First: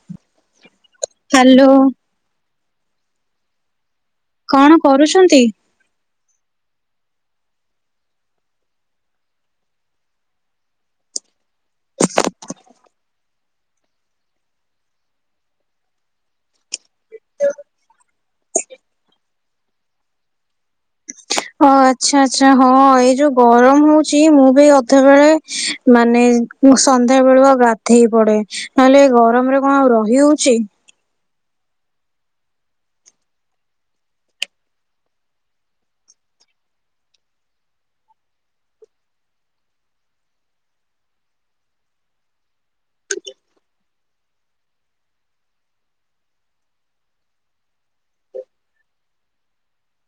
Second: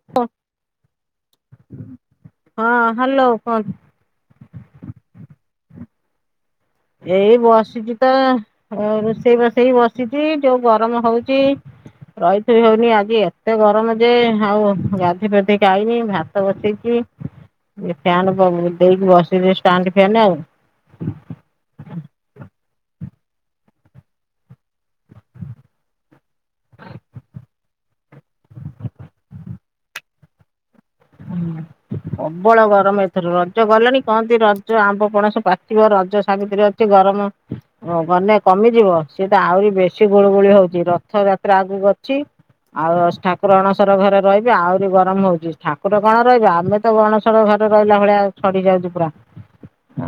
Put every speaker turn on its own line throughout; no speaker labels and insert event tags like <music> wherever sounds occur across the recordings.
<unintelligible>
Hello.
ହଁ hello କୁହନ୍ତୁ।
କଣ କରୁଛନ୍ତି?
ଏଇ ବସିଚି ତ ରୋଷେଇ ବସେଇ ବସିଛି ଯୋଉ ଗରମ ହଉଚି ରହିଥୋଇ ହଉନି ଆଜି ଆ। ଏତେ ଗରମ ଯେ ଆଉ ଗାଧେଇ ଫାଧେଇ କି ଆଇନି ଭାତ ବସେଇଚି। ଏ ଫ୍ୟାନ୍ ପ ଦେଇକି ବସିଚି ଷ୍ଟାଣ୍ଡ ପ୍ୟାନ୍ଟା ଆଉ।
ଓ ଆଚ୍ଛା ଆଛା ହଁ ଏଇ ଯୋଉ ଗରମ ହୋଉଚି ମୁଁ ବି ଅଧେବେଳେ ମାନେ ମୁଁ ସନ୍ଧ୍ୟା ବେଳୁଆ ଗାଧେଇ ପଡ଼େ ନହେଲେ ଏଇ ଗରମରେ କଣ ଆଉ ରହି ହୋଉଚି।
ହଁ। ପ୍ରବଳ ଗରମ ଏଥର ରଜ ଗଲାଣି କହନ୍ତି ରଜ ଆମ୍ବ ପଣସ ପାଚିବ ରଜ ସାବିତ୍ରୀ ଅ ଚି ଗରମ। ଓ ଗନେ କମିଯିବ ସିଏ ତ ଆଉରି ବେଶୀ ଗୁଳୁଗୁଳି ହୋଉଛି ରଥ ଯାତ୍ରା ଆଗକୁ ଅଛି। ଆଉ ଠାକୁର ଅଣସର ଘରେ ରହିବେ ଆହୁରି ଗରମ ହୋଉଚି। ଠାକୁର କଣ ରହିବେ ଆମେ ତ ଗଣଶର ଘରେ ରହିଲା ଭଳିଆ ଛଡ଼ି ଯାଉଚୁ ପୁରା।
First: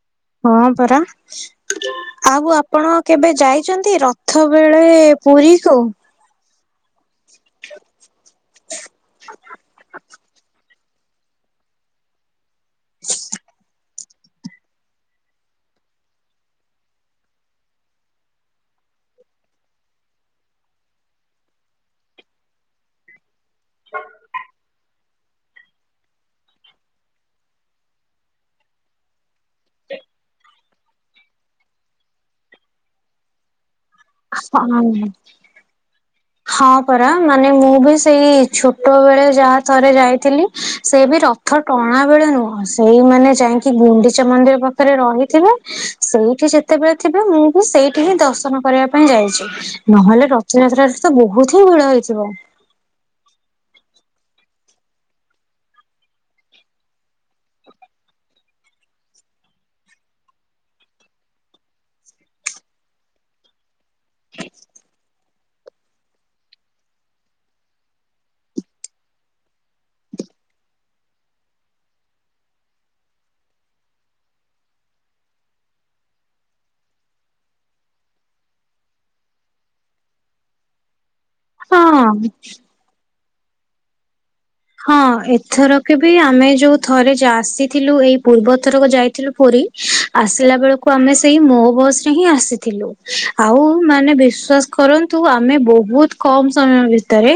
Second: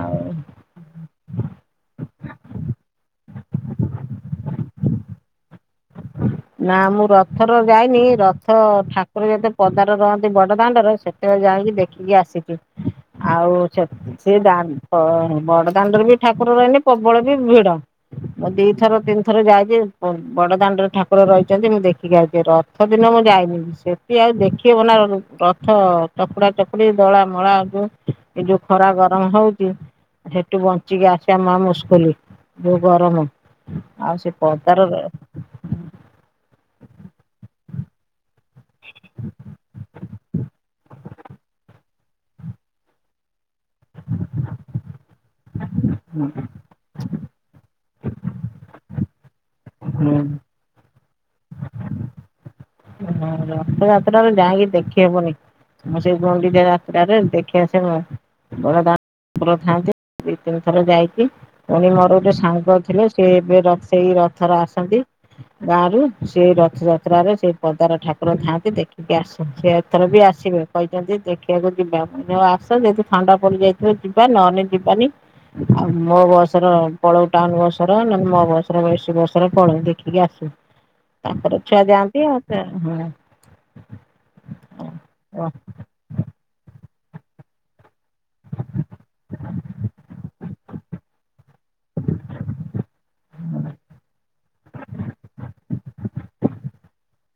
ଆଉ
ହଁ ପରା। ଆଉ ଆପଣ କେବେ ଯାଇଚନ୍ତି ରଥ ବେଳେ ପୁରୀକୁ?
ନା ମୁଁ ରଥର ଯାଇନି ରଥ ଠାକୁର ଯେତେ ପଦାରେ ରହନ୍ତି ବଡ଼ ଦାଣ୍ଡର ସେ ସେତେବେଳେ ଯାଇଙ୍କି ଦେଖିକି ଆସିିଲି।
<unintelligible>
ଆଉ ସେ ସେ ଦା ବଡ଼ଦାଣ୍ଡରେ ବି ଠାକୁର ରହିନେ ପବଳ ବି ଭିଡ଼। ମୁଁ ଦିଥର ତିନି ଥର ଯାଇଚି ବ ବଡ଼ ଦାଣ୍ଡରେ ଠାକୁର ରହିଛନ୍ତି ମୁଁ ଦେଖିକି ଆଇଛି ରଥ ଦିନ ମୁଁ ଯାଇନି ସେଠି ଆଉ ଦେଖି ବନା ରଥ ଚକୁଡ଼ା ଚକୁଡ଼ି ଦଳା ମଳା ହବ ଏ ଯୋଉ ଖରା ଗରମ ହଉଚି ସେଠୁ ବଞ୍ଚିକି ଆସିବା ମହା ମୁସ୍କଲି ଯୋଉ ଗରମ। ଆଉ ସେ ପଦାରେ ର
ହଁ ହଁ ପରା ମାନେ ମୁଁ ବି ସେଇ ଛୋଟ ବେଳେ ଯାହା ଥରେ ଯାଇଥିଲି ସେ ବି ର ଥ ଟଣା ବେଳେ ନୁହଁ ସେଇମାନେ ଯାଇଙ୍କି ଗୁଣ୍ଡିଚା ମନ୍ଦିର ପା ପାଖରେ ରହିଥିବେ, ସେଇଠି ଯେତେବେଳେ ଥିବେ ମୁଁ ବି ସେଇଠି ହିଁ ଦର୍ଶନ କରିବା ପାଇଁ ଯାଇଛି, ନହେଲେ ରଥଯାତ୍ରାରେ ତ ବହୁତ ହିଁ ଭିଡ ହେଇଥିବ!
ରଥଯାତ୍ରାରେ ଯାଇଁକି ଦେଖିହବନି। ମୁଁ ସେଇ ଗୁଣ୍ଡିଚା ଯାତ୍ରାରେ ଦେଖିଆସେ ମୁଁ। ବଡ ଦା <inaudible> ଥାନ୍ତି, ଦି ତିନି ଥର ଯାଇଛି। ପୁଣି ମୋର ଗୋଟେ ସାଙ୍ଗ ଥିଲେ, ସିଏ ଏବେ ସେଇ ରଥରେ ଆସନ୍ତି। ଗାଁ ରୁ, ସେଇ ରଥଯାତ୍ରାରେ ସେଇ ପଦାର ଠାକ୍ ଠାକୁର ଥାଆନ୍ତି, ଦେଖିକି ଆସନ୍ତି। ସେ ଏଥର ବି ଆସିବେ, କହିଛନ୍ତି ଦେଖିବାକୁ ଯିବା ଆସ ଯଦି ଥଣ୍ଡା ପଡି ଯାଇଥିବ ଯିବା, ନହେନେ ଯିବାନି। ଆଉ ମୋ ବସର ପଳଉ ଟାଉନ୍ ବସର, ନନେ ମୋ ବସର ଏସି ବସ୍ ରେ ପଳଉ ଦେଖିକି ଆସିବୁ। ତା'ପରେ ଛୁଆ
ହଁ
ଯାଆନ୍ତି ଆଉ <unintelligible>
ହଁ, ଏଥରକ ବି ଆମେ ଯୋଉ ଥରେ ଆସିଥିଲୁ, ଏଇ ପୂର୍ବ ଥରକ ଯାଇଥିଲୁ ପୁରୀ, ଆସିଲା ବେଳକୁ ଆମେ ସେଇ ମୋ ବସ୍ ରେ ହିଁ ଆସିଥିଲୁ। ଆଉ ମାନେ ବିଶ୍ଵାସ କରନ୍ତୁ, ଆମେ ବହୁତ କମ୍ ସମୟ ଭିତରେ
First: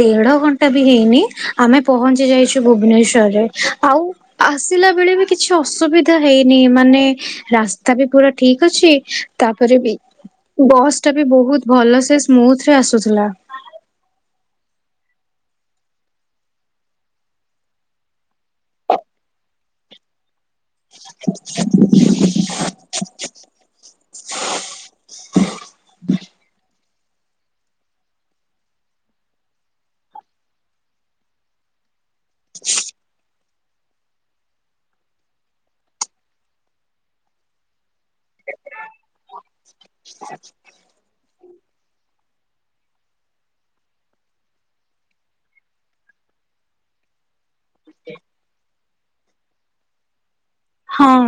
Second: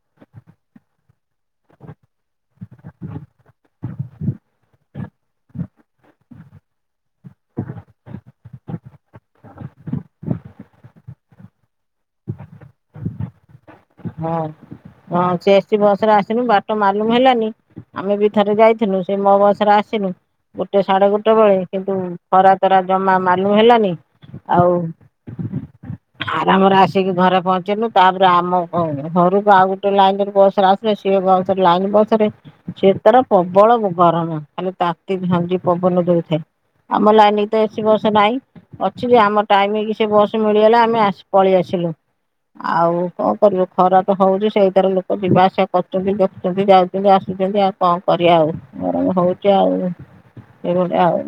ଦେଢ ଘଣ୍ଟା ବି ହେଇନି ଆମେ ପହଞ୍ଚି ଯାଇଛୁ ଭୁବନେଶ୍ଵରରେ, ଆଉ ଆସିଲା ବେଳେ ବି କିଛି ଅସୁବିଧା ହେଇନି, ମାନେ ରାସ୍ତା ବି ପୁରା ଠିକ୍ ଅଛି। ତା'ପରେ ବି ବସ୍ ଟା ବି ବହୁତ ଭଲ ସେ ସ୍ମୁଥରେ ଆସୁଥିଲା।
ହଁ, ହଁ ସେ ଏସି ବସ୍ ରେ ଆସିଲୁ ବାଟ ମାଲୁମ ହେଲାନି। ଆମେ ବି ଥରେ ଯାଇଥିନୁ, ସେ ମୋ ବସ୍ ରେ ଆସିନୁ, ଗୋଟେ ସାଢେ ଗୋଟେ ବେଳେ କିନ୍ତୁ ଖରା ତରା ଜମା ମାଲୁମ ହେଲାନି, ଆଉ ଆରାମରେ ଆସିକି ଘରେ ପହଞ୍ଚିନୁ। ତା'ପରେ ଆମ ହଁ, ଘରୁକୁ ଆଉ ଗୋଟେ ଲାଇନ୍ ରେ ବସରେ ଆସିଲେ, ସିଏ ବସ୍ ଲାଇନ୍ ବସରେ ସେ ତାର ପ୍ରବଳ ଗରମ! ଖାଲି ତାତି ଝାଞ୍ଜି ପବନ ଦେଉଥାଏ। ଆମ ଲାଇନ୍ କି ତ ଏସି ବସ୍ ନାହିଁ। ଅଛି ଯେ, ଆମ ଟାଇମିକି ସେ ବସ୍ ମିଳିଗଲା। ଆମେ ଆସି ପଳେଇ ଆସିଲୁ। ଆଉ କ ଖରା ତ ହଉଛି ସେଇଥିରେ ଲୋକ ଯିବା ଆସିବା କରୁଚନ୍ତି, ଦେଖୁଛନ୍ତି, ଯାଉଛନ୍ତି, ଆସୁଛନ୍ତି, ଆଉ କଣ କରିଆ ଆଉ, ଗରମ ହଉଛି ଆଉ? ଏଇଭଳିଆ ଆଉ।
ହଁ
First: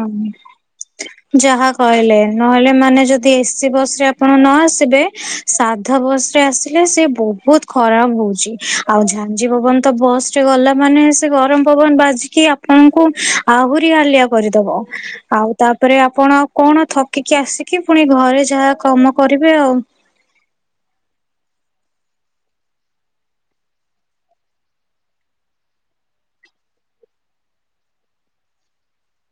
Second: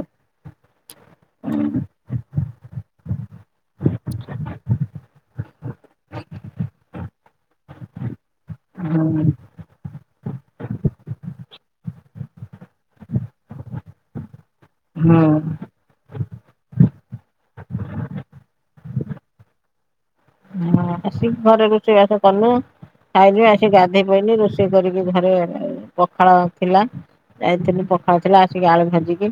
ଯାହା କହିଲେ। ନହେଲେ ମାନେ ଯଦି ଏସି ବସ୍ ରେ ଆପଣ ନ ଆସିବେ! ସାଧା ବସ୍ ରେ ଆସିଲେ, ସିଏ ବହୁତ ଖରା ହଉଛି। ଆଉ
ହୁଁ
ଝାଞ୍ଜି ପବନ ତ ବସ୍ ଚି, ଗଲା ମାନେ ସେ ଗରମ ପବନ ବାଜିକି, ଆପଣଙ୍କୁ ଆହୁରି ହାଲିଆ କରିଦବ। ଆଉ ତାପ୍
ହୁଁ
ତା'ପରେ, ଆପଣ ଆଉ କଣ ଥକିକି ଆସିକି, ଫୁଣି ଘରେ ଯାହା କାମ କରିବେ ଆଉ।
ହଁ, ଆସିକ ଘରେ ରୋଷେଇବାସ କଲୁ। ଖାଇଲି, ଆସି ଗାଧୋଇ ପଇଲି, ରୋଷେଇ କରିକି ଘରେ ପଖାଳ ଥିଲା। ଯାଇଥିଲି ପଖାଳଥିଲା, ଆସିକି ଆଳୁ ଭାଜିକି,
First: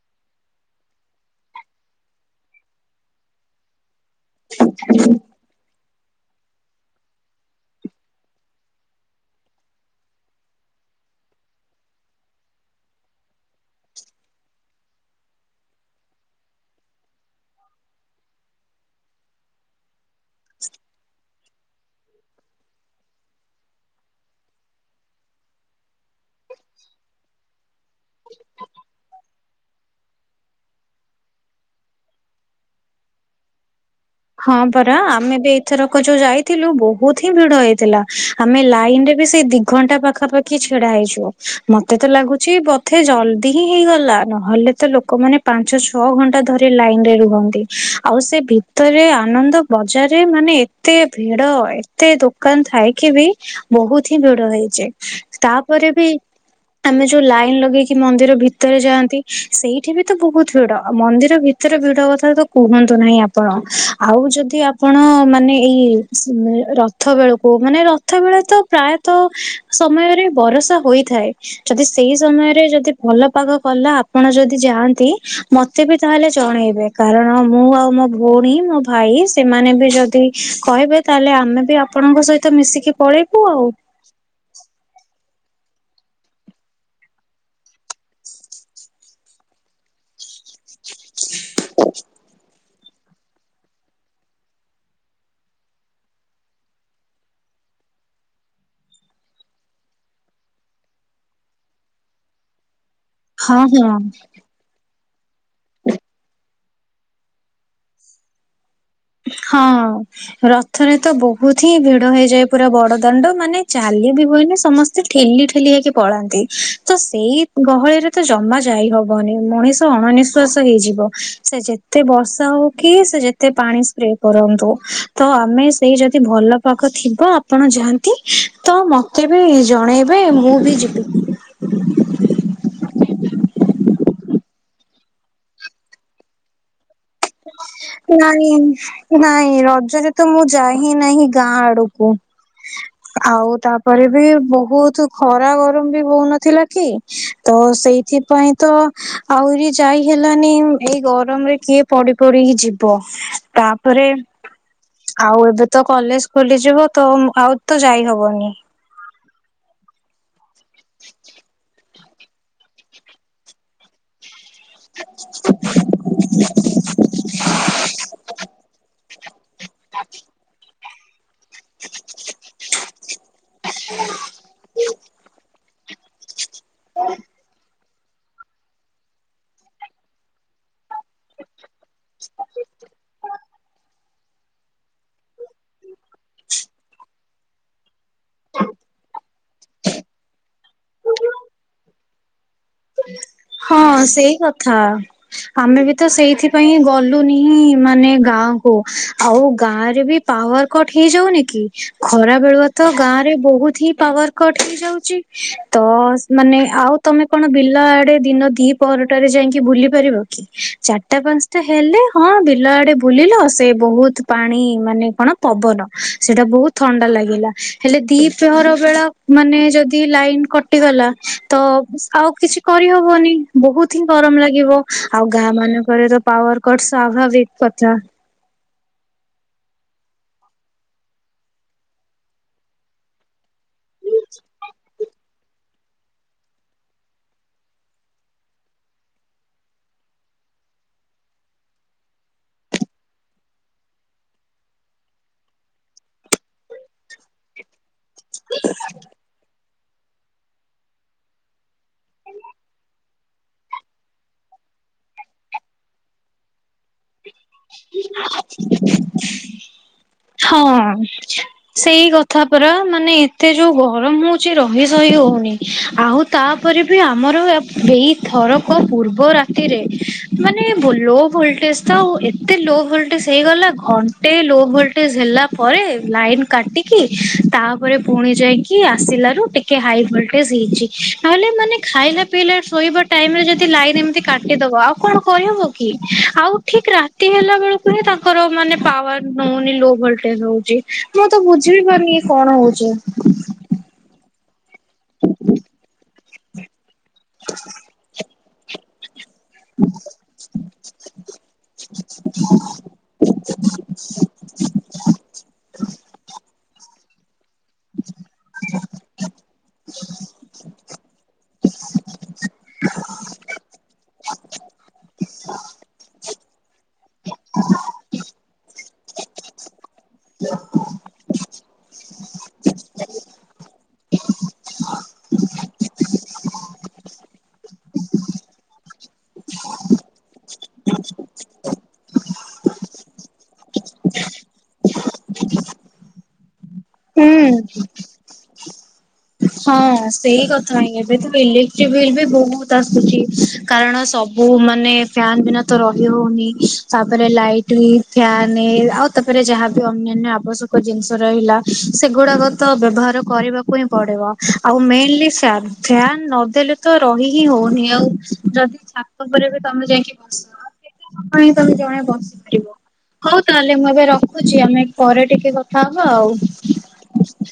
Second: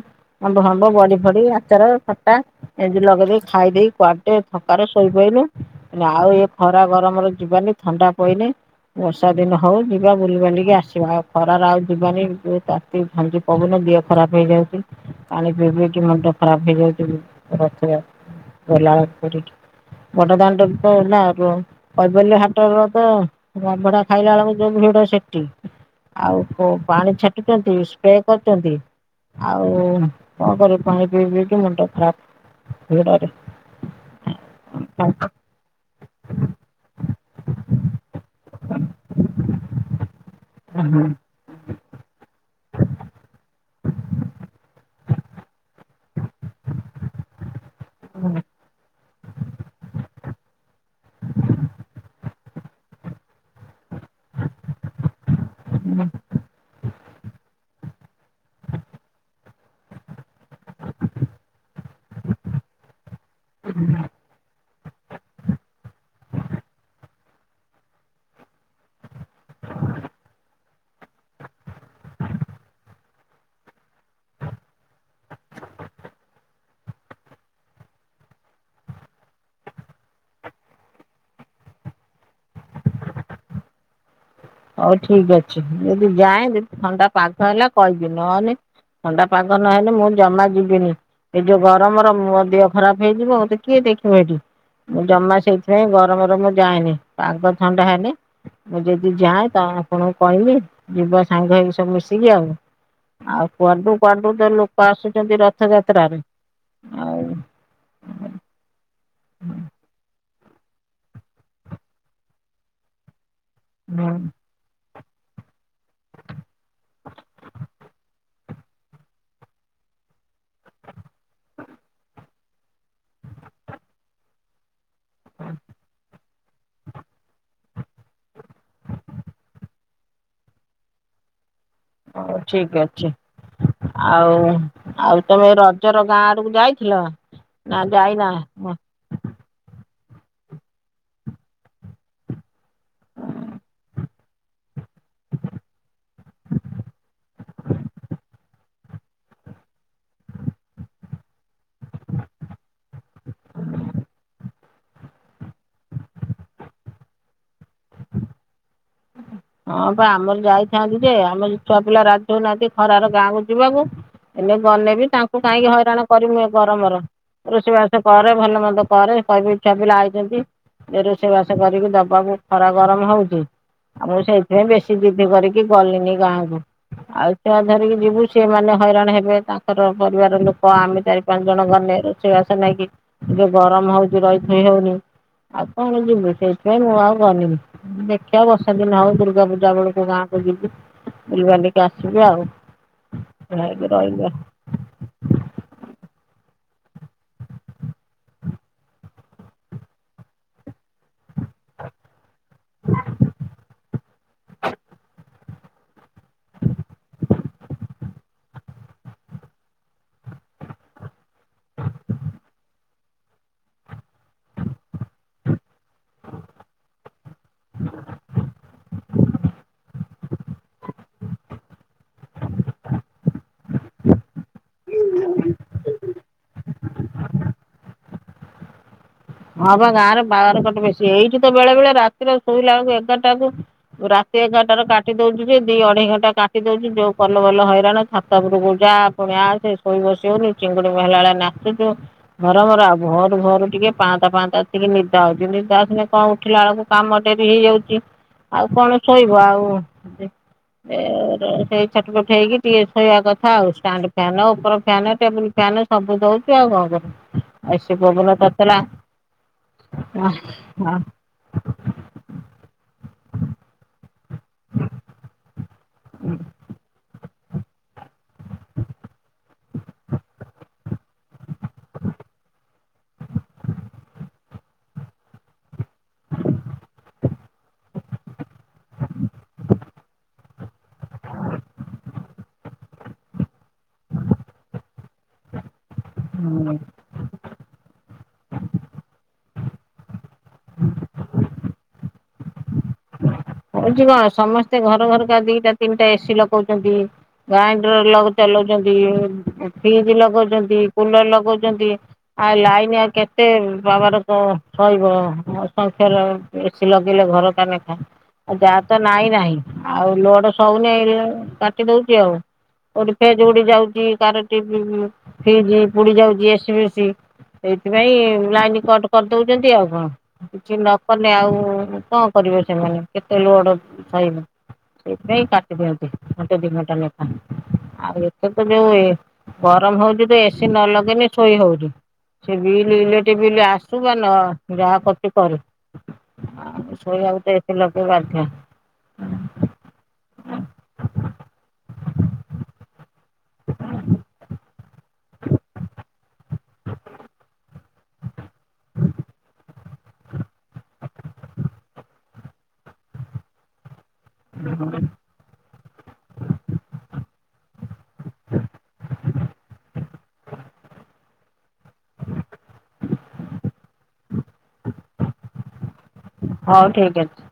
ଆମ୍ବଫାମ୍ବ ବଡି ଫଡି, ଆଚାର, ଖଟା ଏମତି ଲଗେଇଦେଇ, ଖାଇଦେଇ କୁଆଡେ ଥକାରେ ଶୋଇପଇଲୁ। ଆଉ ଏଇ ଖରା ଗରମରେ ଯିବାନି, ଥଣ୍ଡା ପଇନେ ବର୍ଷା ଦିନ ହଉ, ଯିବା ବୁଲି ବାଲିକି ଆସିବା। ଆଉ ଖରାରେ ଆଉ ଯିବାନି। <unintelligible> ଆ ଏଇ ଝାଞ୍ଜି ପବନ ଦିହ ଖରାପ ହେଇଯାଉଛି। ପାଣି ପିଇ ପିଇ କି ମୁଣ୍ଡ ଖରାପ ହେଇଯାଉଛି, ରଥଯାତ୍ରା ଗଲା <unintelligible> କରିକି। ବଡ଼ଦାଣ୍ଡରୁ ତ ନା ରୁହ କୈବଲ୍ୟ ହାଟର ତ ଅବଡା ଖାଇଲା ଅଳକୁ ଯୋଉ ଭିଡ ସେଟି! ଆଉ କ ପାଣି ଛାଟୁଛନ୍ତି ସ୍ପ୍ରେ କରୁଚନ୍ତି! ଆଉ କଁ କରି ପାଣି ପିଇ ପିଇକି ମୁଣ୍ଡ ଖରାପ ଭିଡ଼ରେ ଳ।
ହଁ ପରା ଆମେ ବି ଏଥରକ ଯୋଉ ଯାଇଥିଲୁ ବହୁତ ହିଁ ଭିଡ଼ ହେଇଥିଲା ଆମେ ଲାଇନ୍ ରେ ବି ସେଇ ଦି ଘଣ୍ଟା ପାଖାପାଖି ଛିଡ଼ା ହେଇଛୁ। ମତେ ତ ଲାଗୁଚି ବଧେ ଜଲଦି ହିଁ ହେଇଗଲା ନହେଲେ ତ ଲୋକମାନେ ପାଞ୍ଚ ଛଅ ଘଣ୍ଟା ଧରି ଲାଇନ୍ ରେ ରୁହନ୍ତି। ଆଉ ସେ ଭି ରେ ଆନନ୍ଦ ବଜାରରେ ମାନେ ଏତେ ଭିଡ଼ ଏତେ ଦୋକାନ ଥାଇକ ବି ବହୁତ ହିଁ ଭିଡ ହେଇଚି, ତାପରେ ବି ଆମେ ଯୋଉ ଲାଇନ୍ ଲଗେଇକି ମନ୍ଦିର ଭିତରେ ଯାଆନ୍ତି ସେଇଠି ବି ତ ବହୁତ ଭିଡ଼। ଆଉ ମନ୍ଦିର ଭିତରେ ଭିଡ଼ କଥା ତ କୁହନ୍ତୁ ନାହିଁ ଆ ପଣ ଆଉ ଯଦି ଆ ପଣ ମାନେ ଏଇ ସି ରଥ ବେଳକୁ ମାନେ ରଥ ବେଳେ ତ ପ୍ରାୟ ତ ସମୟରେ ବରଷା ହୋଇଥାଏ। ଯଦି ସେଇ ସମୟରେ ଯଦି ଭଲ ପାଗ କଲା ଆପଣ ଯଦି ଯାଆନ୍ତି ମତେ ବି ତାହେଲେ ଜଣେଇବେ? କାରଣ ମୁଁ ଆଉ ମୋ ଭୋଉଣୀ ମୋ ଭାଇ ସେମାନେ ବି ଯଦି କହିବେ ତାହେଲେ ଆମେ ବି ଆପଣଙ୍କ ସହିତ ମିଶିକି ପଳେଇ ଉ ଆଉ
ହଉ ଠିକ୍ ଅଛି ଯଦି ଯାଏଁ ଯଦି ଥଣ୍ଡା ପାଗ ହେଲା କହିବି ନହେନେ ଥଣ୍ଡା ପାଗ ନହେଲେ ମୁଁ ଜମା ଯିବିନି ଏ ଯୋଉ ଗରମର ମୁଁହ ଦିହ ଖରାପ ହେଇଯିବ ମତେ କିଏ ଦେଖିବ ଏଠି? ମୁଁ ଜମା ସେଇଥିପାଇଁ ଗରମର ମୁଁ ଯାଏନି। ପାଗ ଥଣ୍ଡା ହେନେ ମୁଁ ଯେଦି ଯାଏଁ ତ ଆପଣଙ୍କୁ କହିମି ଯିବା ସାଙ୍ଗ ହେଇ ସବୁ ମିଶିକି ଆଉ। ଆଉ
ହଁ
କ୍ୱାଡ଼ୁ
ହଁ
କ୍ୱାଡ଼ୁ ତ ଲୋ ଆସୁଚନ୍ତି ରଥଯାତ୍ରାରେ ଆଉ ଉଁ
ହଁ, ରଥରେ ତ ବହୁତ ହିଁ ଭିଡ଼ ହେଇଯାଏ ପୁରା ବଡ଼ ଦାଣ୍ଡ ମାନେ
ହୁଁ
ଚାଲି ବି ହୁଏନି ସମସ୍ତେ ଠେଲି ଠେଲି ହେକକି ପଳାନ୍ତି ତ ସେଇ ଗହଳିରେ ତ ଜମା ଯାଇ ହ ବନି ମଣିଷ ଅଣନିଶ୍ଵାସ ହେଇଯିବ ସେ ଯେତେ ବର୍ଷା ହଉ କି ସେ ଯେତେ ପାଣି ସ୍ପ୍ରେ କରନ୍ତୁ ତ ଆମେ ସେଇ ଯଦି ଭଲ ପାଗ ଥିବ ଆପଣ ଯାଆନ୍ତି ତ ମତେ ବି ଜଣେଇବେ ମୁଁ ବି ଯିବି।
ହଉ ଠିକ୍ ଅଛି। ଆଉ ଆଉ ତମେ ରଜର ଗାଁ ଆଡ଼ୁକୁ ଯାଇଥିଲ? ନା ଯାଇନା?
ନାଇଁ ନାଇଁ ରଜରେ ତ ମୁଁ ଯାଇ ହିଁ ନାହିଁ ଗାଁ ଆଡ଼ୁକୁ। ଆଉ ତାପରେ ବି ବହୁତ ଖରା ଗରମ ବି ହଉନଥିଲା କି? ତ ସେଇଥିପାଇଁ ତ ଆହୁରି ଯାଇ ହେଲାନି। ଏଇ ଗରମରେ କିଏ ପଡ଼ି ପଡ଼ି କି ଯିବ ତାପରେ ଆଉ ଏବେ ତ କଲେଜ୍ ଖୋଲିଯିବ, ତ ଆଉ ତ ଯାଇ ହବନି।
ହଁ ପା ଆମର ଯାଇଥାନ୍ତୁ ଯେ, ଆମେ ଯେ ଛୁଆ ପିଲା ରାଜି ହୋଉନାହାନ୍ତି ଖରାର ଗାଁକୁ ଯିବାକୁ। ଏନେ ଗନେ ବି ତାଙ୍କୁ କାହିଁକି ହଇରାଣ କରିମୁ ଏ ଗରମର ରୋଷେଇ ବାସ କରେ, ଭଲ ମନ୍ଦ କରେ, କହିବେ ଏ ଛୁଆ ପିଲା ଆଇଚନ୍ତି। ଏ ରୋଷେଇ ବାସ କରିକି ଦବାକୁ ଖରା ଗରମ ହଉଚି। ଆ ମୁଁ ସେଇଥିପାଇଁ ବେଶୀ ଜିଦି କରିକି ଗଲିନି ଗାଁକୁ। ଆଉ ଛୁଆ ଧରିକି ଯିବୁ ଛିଏ ମାନେ ହଇରାଣ ହେବେ ତାଙ୍କର ପରିବାର ଲୋକ, ଆମେ ଚାରି ପାଞ୍ଚ ଜଣ ଗନେ। ରୋଷେଇ ବାସ ନାଇକି, ଏତେ ଗରମ ହଉଚି ରହି ଥୋଇ ହଉନି। ଆଉ କଣ ଯିବି? ସେଇଥିପାଇଁ ମୁଁ ଆଉ ଗନିନି। ଦେଖିଆ ବସ୍ ସେ ଦିନ ହଉ ଦୁର୍ଗା ପୂଜା ବେଳକୁ ଗାଁକୁ ଯିବି। ବୁଲି ବାଲିକି ଆସିବା ଆଉ। <inaudible> ରହିବେ।
ଥା। ଆମେ ବି ତ ସେଇଥିପାଇଁ ଗଲୁନିି ହିଁ ମାନେ ଗାଁ କୁ। ଆଉ ଗାଁରେ ବି ପାୱାର କଟ ହେଇଯାଉନି କି, ଖରା ବେଳୁଆ ତ ଗାଁ ରେ ବହୁତ ହି ପାୱାର କଟ ହେଇଯାଉଛି। ତ ମାନେ ଆଉ ତମେ ତମେ ବିଲ ଆଡେ ଦିନ ଦି ପରହରଟାରେ ଯାଇକି ଭୁଲି ପାରିବ କି? ଚାରିଟା ପାଞ୍ଚଟା ହେଲେ ହଁ ବିଲ ଆଡେ ବୁଲିଲ, ସେ ବହୁତ ପାଣି ମାନେ କଣ ପବନ ସେଇଟା ବହୁତ ଥଣ୍ଡା ଲାଗିଲା। ହେଲେ ଦିପ୍ରହର ବେଳ ମାନେ ଯଦି ଲାଇନି କଟିଗଲା, ତ ଆଉ କିଛି କରିହବନି। ବହୁତ ହିଁ ଗରମ ଲାଗିବ। ଆଉ ଗାଁ ମାନଙ୍କରେ ତ ପାୱାର କଟ ସ୍ୱଭାବିକ କଥା।
ହଁ ବା ଗାଁରେ ପାୱାର କଟ୍ ବେଶୀ। ଏଇଠି ତ ବେଳେ ବେଳେ ରାତିରେ ଶୋଇଲା ବେଳକୁ ଏଗାରଟା କୁ ରାତି ଏଗାରଟା ର କାଟି ଦଉଚି ଯେ ଦି ଅଢେଇ ଘଣ୍ଟା କାଟି ଦଉଛି। ଯୋଉ କଲ ବଲ ହଇରାଣ ଛାତ ଉପରକୁ ଯା। ପୁଣି ଆସେ ଶୋଇ ବସି ହଉନି ଚିଙ୍ଗୁଡି ବାହିଲା ବେଳେ ନାଚୁଚୁ ଗରମର। ଆଉ ଭୋର୍ ଭୋର୍ ଟିକେ ପାହାନ୍ତା ପାହାନ୍ତା ଟିକେ ନିଦ ହଉଛି। ନିଦ ଆସିଲେ କଣ, ଉଠିଲା ବେଳକୁ କାମ ଡେରି ହେଇଯାଉଛି। ଆଉ କଣ ଶୋଇବ। ଆଉ ସେଇ ଛଟ ପଟ ହେଇକି ଟିକେ ଶୋଇବା କଥା ଆଉ। ଷ୍ଟାଣ୍ଡ ଫ୍ୟାନ, ଉପର ଫ୍ୟାନ୍, ଟେବୁଲ ଫ୍ୟାନ। ସବୁ ଦଉଛି ଆଉ କଣ କରିବୁ। ଆଉ ଏସି ପବନ ତତଲା
ହଁ, ସେଇ କଥା ପରା ମାନେ ଏତେ ଯୋଉ ଗରମ ହ ଛି ରହି ସହି ହଉନି, ଆଉ ତାପରେ ବି ଆମର ଏ- ଏଇ ଥରକ ପୂର୍ବ ରାତିରେ ମାନେ ଲୋ ଭୋଲ୍ ଶେଷ ଆଉ ଏତେ ଲୋ ଭୋଲଟେଜ ହେଇଗଲା, ଘଣ୍ଟେ ଭୋଲଟେଜ ହେଲା ପରେ ଲାଇନି କାଟିକି ତାପରେ ପୁଣି ଯାଇକି ଆସିଲାରୁ ଟିକେ ହାଇ ଭୋଲଟେଜ ହେଇଛି ନହେଲେ ମାନେ ଖାଇଲା ପିଇଲା ଶୋଇବା ଟାଇମ ରେ ଯଦି ଲାଇନ ଏମିତି କାଟିଦବ ଆଉ କଣ କହିହବ। କି ଠିକ୍ ଆଉ
ହୁଁ
ଠିକ ରାତି ହେଲା ବେଳକୁ ହିଁ ତାଙ୍କର ମାନେ ପାୱାର ନ ଲୋ ଭୋଲଟେଜ ହଉଛି ମୁଁ ତ ବୁଝି ପାରୁନି କଣ ହଉଛି?
ହଉଛି କଣ ସମସ୍ତେ ଘର ଘରକା ଦିଟା ତିନିଟା ଏସିି ଲଗଉଛନ୍ତି। ଗ୍ରାଇଣ୍ଡର ଚଲଉଛନ୍ତି, ଫ୍ରିଜ ଲଗଉଛନ୍ତି, କୁଲର ଲଗଛନ୍ତି। ଆ ଲାଇନି ଆଉ କେତେ ପାୱାର ସହିବ। ଅସଂଖ୍ୟ ର ଏସି ଲଗେଇଲେ ଘର କା ନାଖେ ଆଉ ଯାହା ତ ନାଇଁ ନାହିଁ। ଆଉ ଲୋଡ ହଉନି ଲେ କାଟି ଦଉଛି ଆଉ। କଉଠି ଫେଜ୍ ଉଡି ଯାଉଛି, କାହାର ଟିଭି ଫ୍ରିଜ ପୋଡି ଯାଉଛି ଏସି ଫେସି। ସେଇଥିପାଇଁ ଲାଇନ୍ କଟ କରିଦଉଛନ୍ତି। ଆଉ କଣ? କିଛି ନକଲେ ଆଉ କଣ କରିବେ ସେମାନେ କେତେ ଲୋଡ ସହିବ। ସେଇଥିପାଇଁ କାଟି ଦିଅନ୍ତି ଘଣ୍ଟେ ଦିଘଣ୍ଟା ଲେଖା। ଆଉ ଏପଟେ ଯୋଉ ଗରମ ହଉଛି ତ ଏସି ନ ଲଗେଇଲେ ଶୋଇ ହଉନି। ସେ ବିଲ ଇଲେକ୍ଟ୍ରି ବିଲ୍ ଆସୁ ବା ନ ଆସୁ ସେ ଯାହା କରୁଚି କରୁ। ଶୋଇବାକୁ କୁ ତ
ହୁଁ।
ଏସି ଲଗେଇବାକୁ ବାଧ୍ୟ।
ହଁ ସେଇ କଥା ହିଁ। ଏବେ ତ ଇଲେକ୍ଟ୍ରି ବିଲ୍ ବି ବହୁତ ଆସୁଚି। କାରଣ ସବୁ ମାନେ ଫ୍ୟାନ ବିନା ତ ରହି ହଉନି। ତାପରେ ଲାଇଟି ଫ୍ୟାନେ ଆଉ ତାପରେ ଯାହାବି ଅନ୍ୟାନ୍ୟ ଆବଶ୍ୟକ ଜିନିଷ ରହିଲା ସେଗୁଡାକ ତ ବ୍ୟବହାର କରିବାକୁ ହିଁ ପଡିବ। ଆଉ ମେନଲି ପ୍ୟାନ ଫ୍ୟାନ ନଦେଲେ ତ ରହି ହିଁ ହଉନି ଆଉ। ଯଦି ଛାତ ଉପରେ ବି ତମେ ଯାଇଙ୍କି <unintelligible> ହଉ ତାହେଲେ ମୁଁ ଏବେ ରଖୁଛି ଆମେ ପରେ ଟିକେ କଥା ହବା ଆଉ।
ହଉ ଠିକ ଅଛି।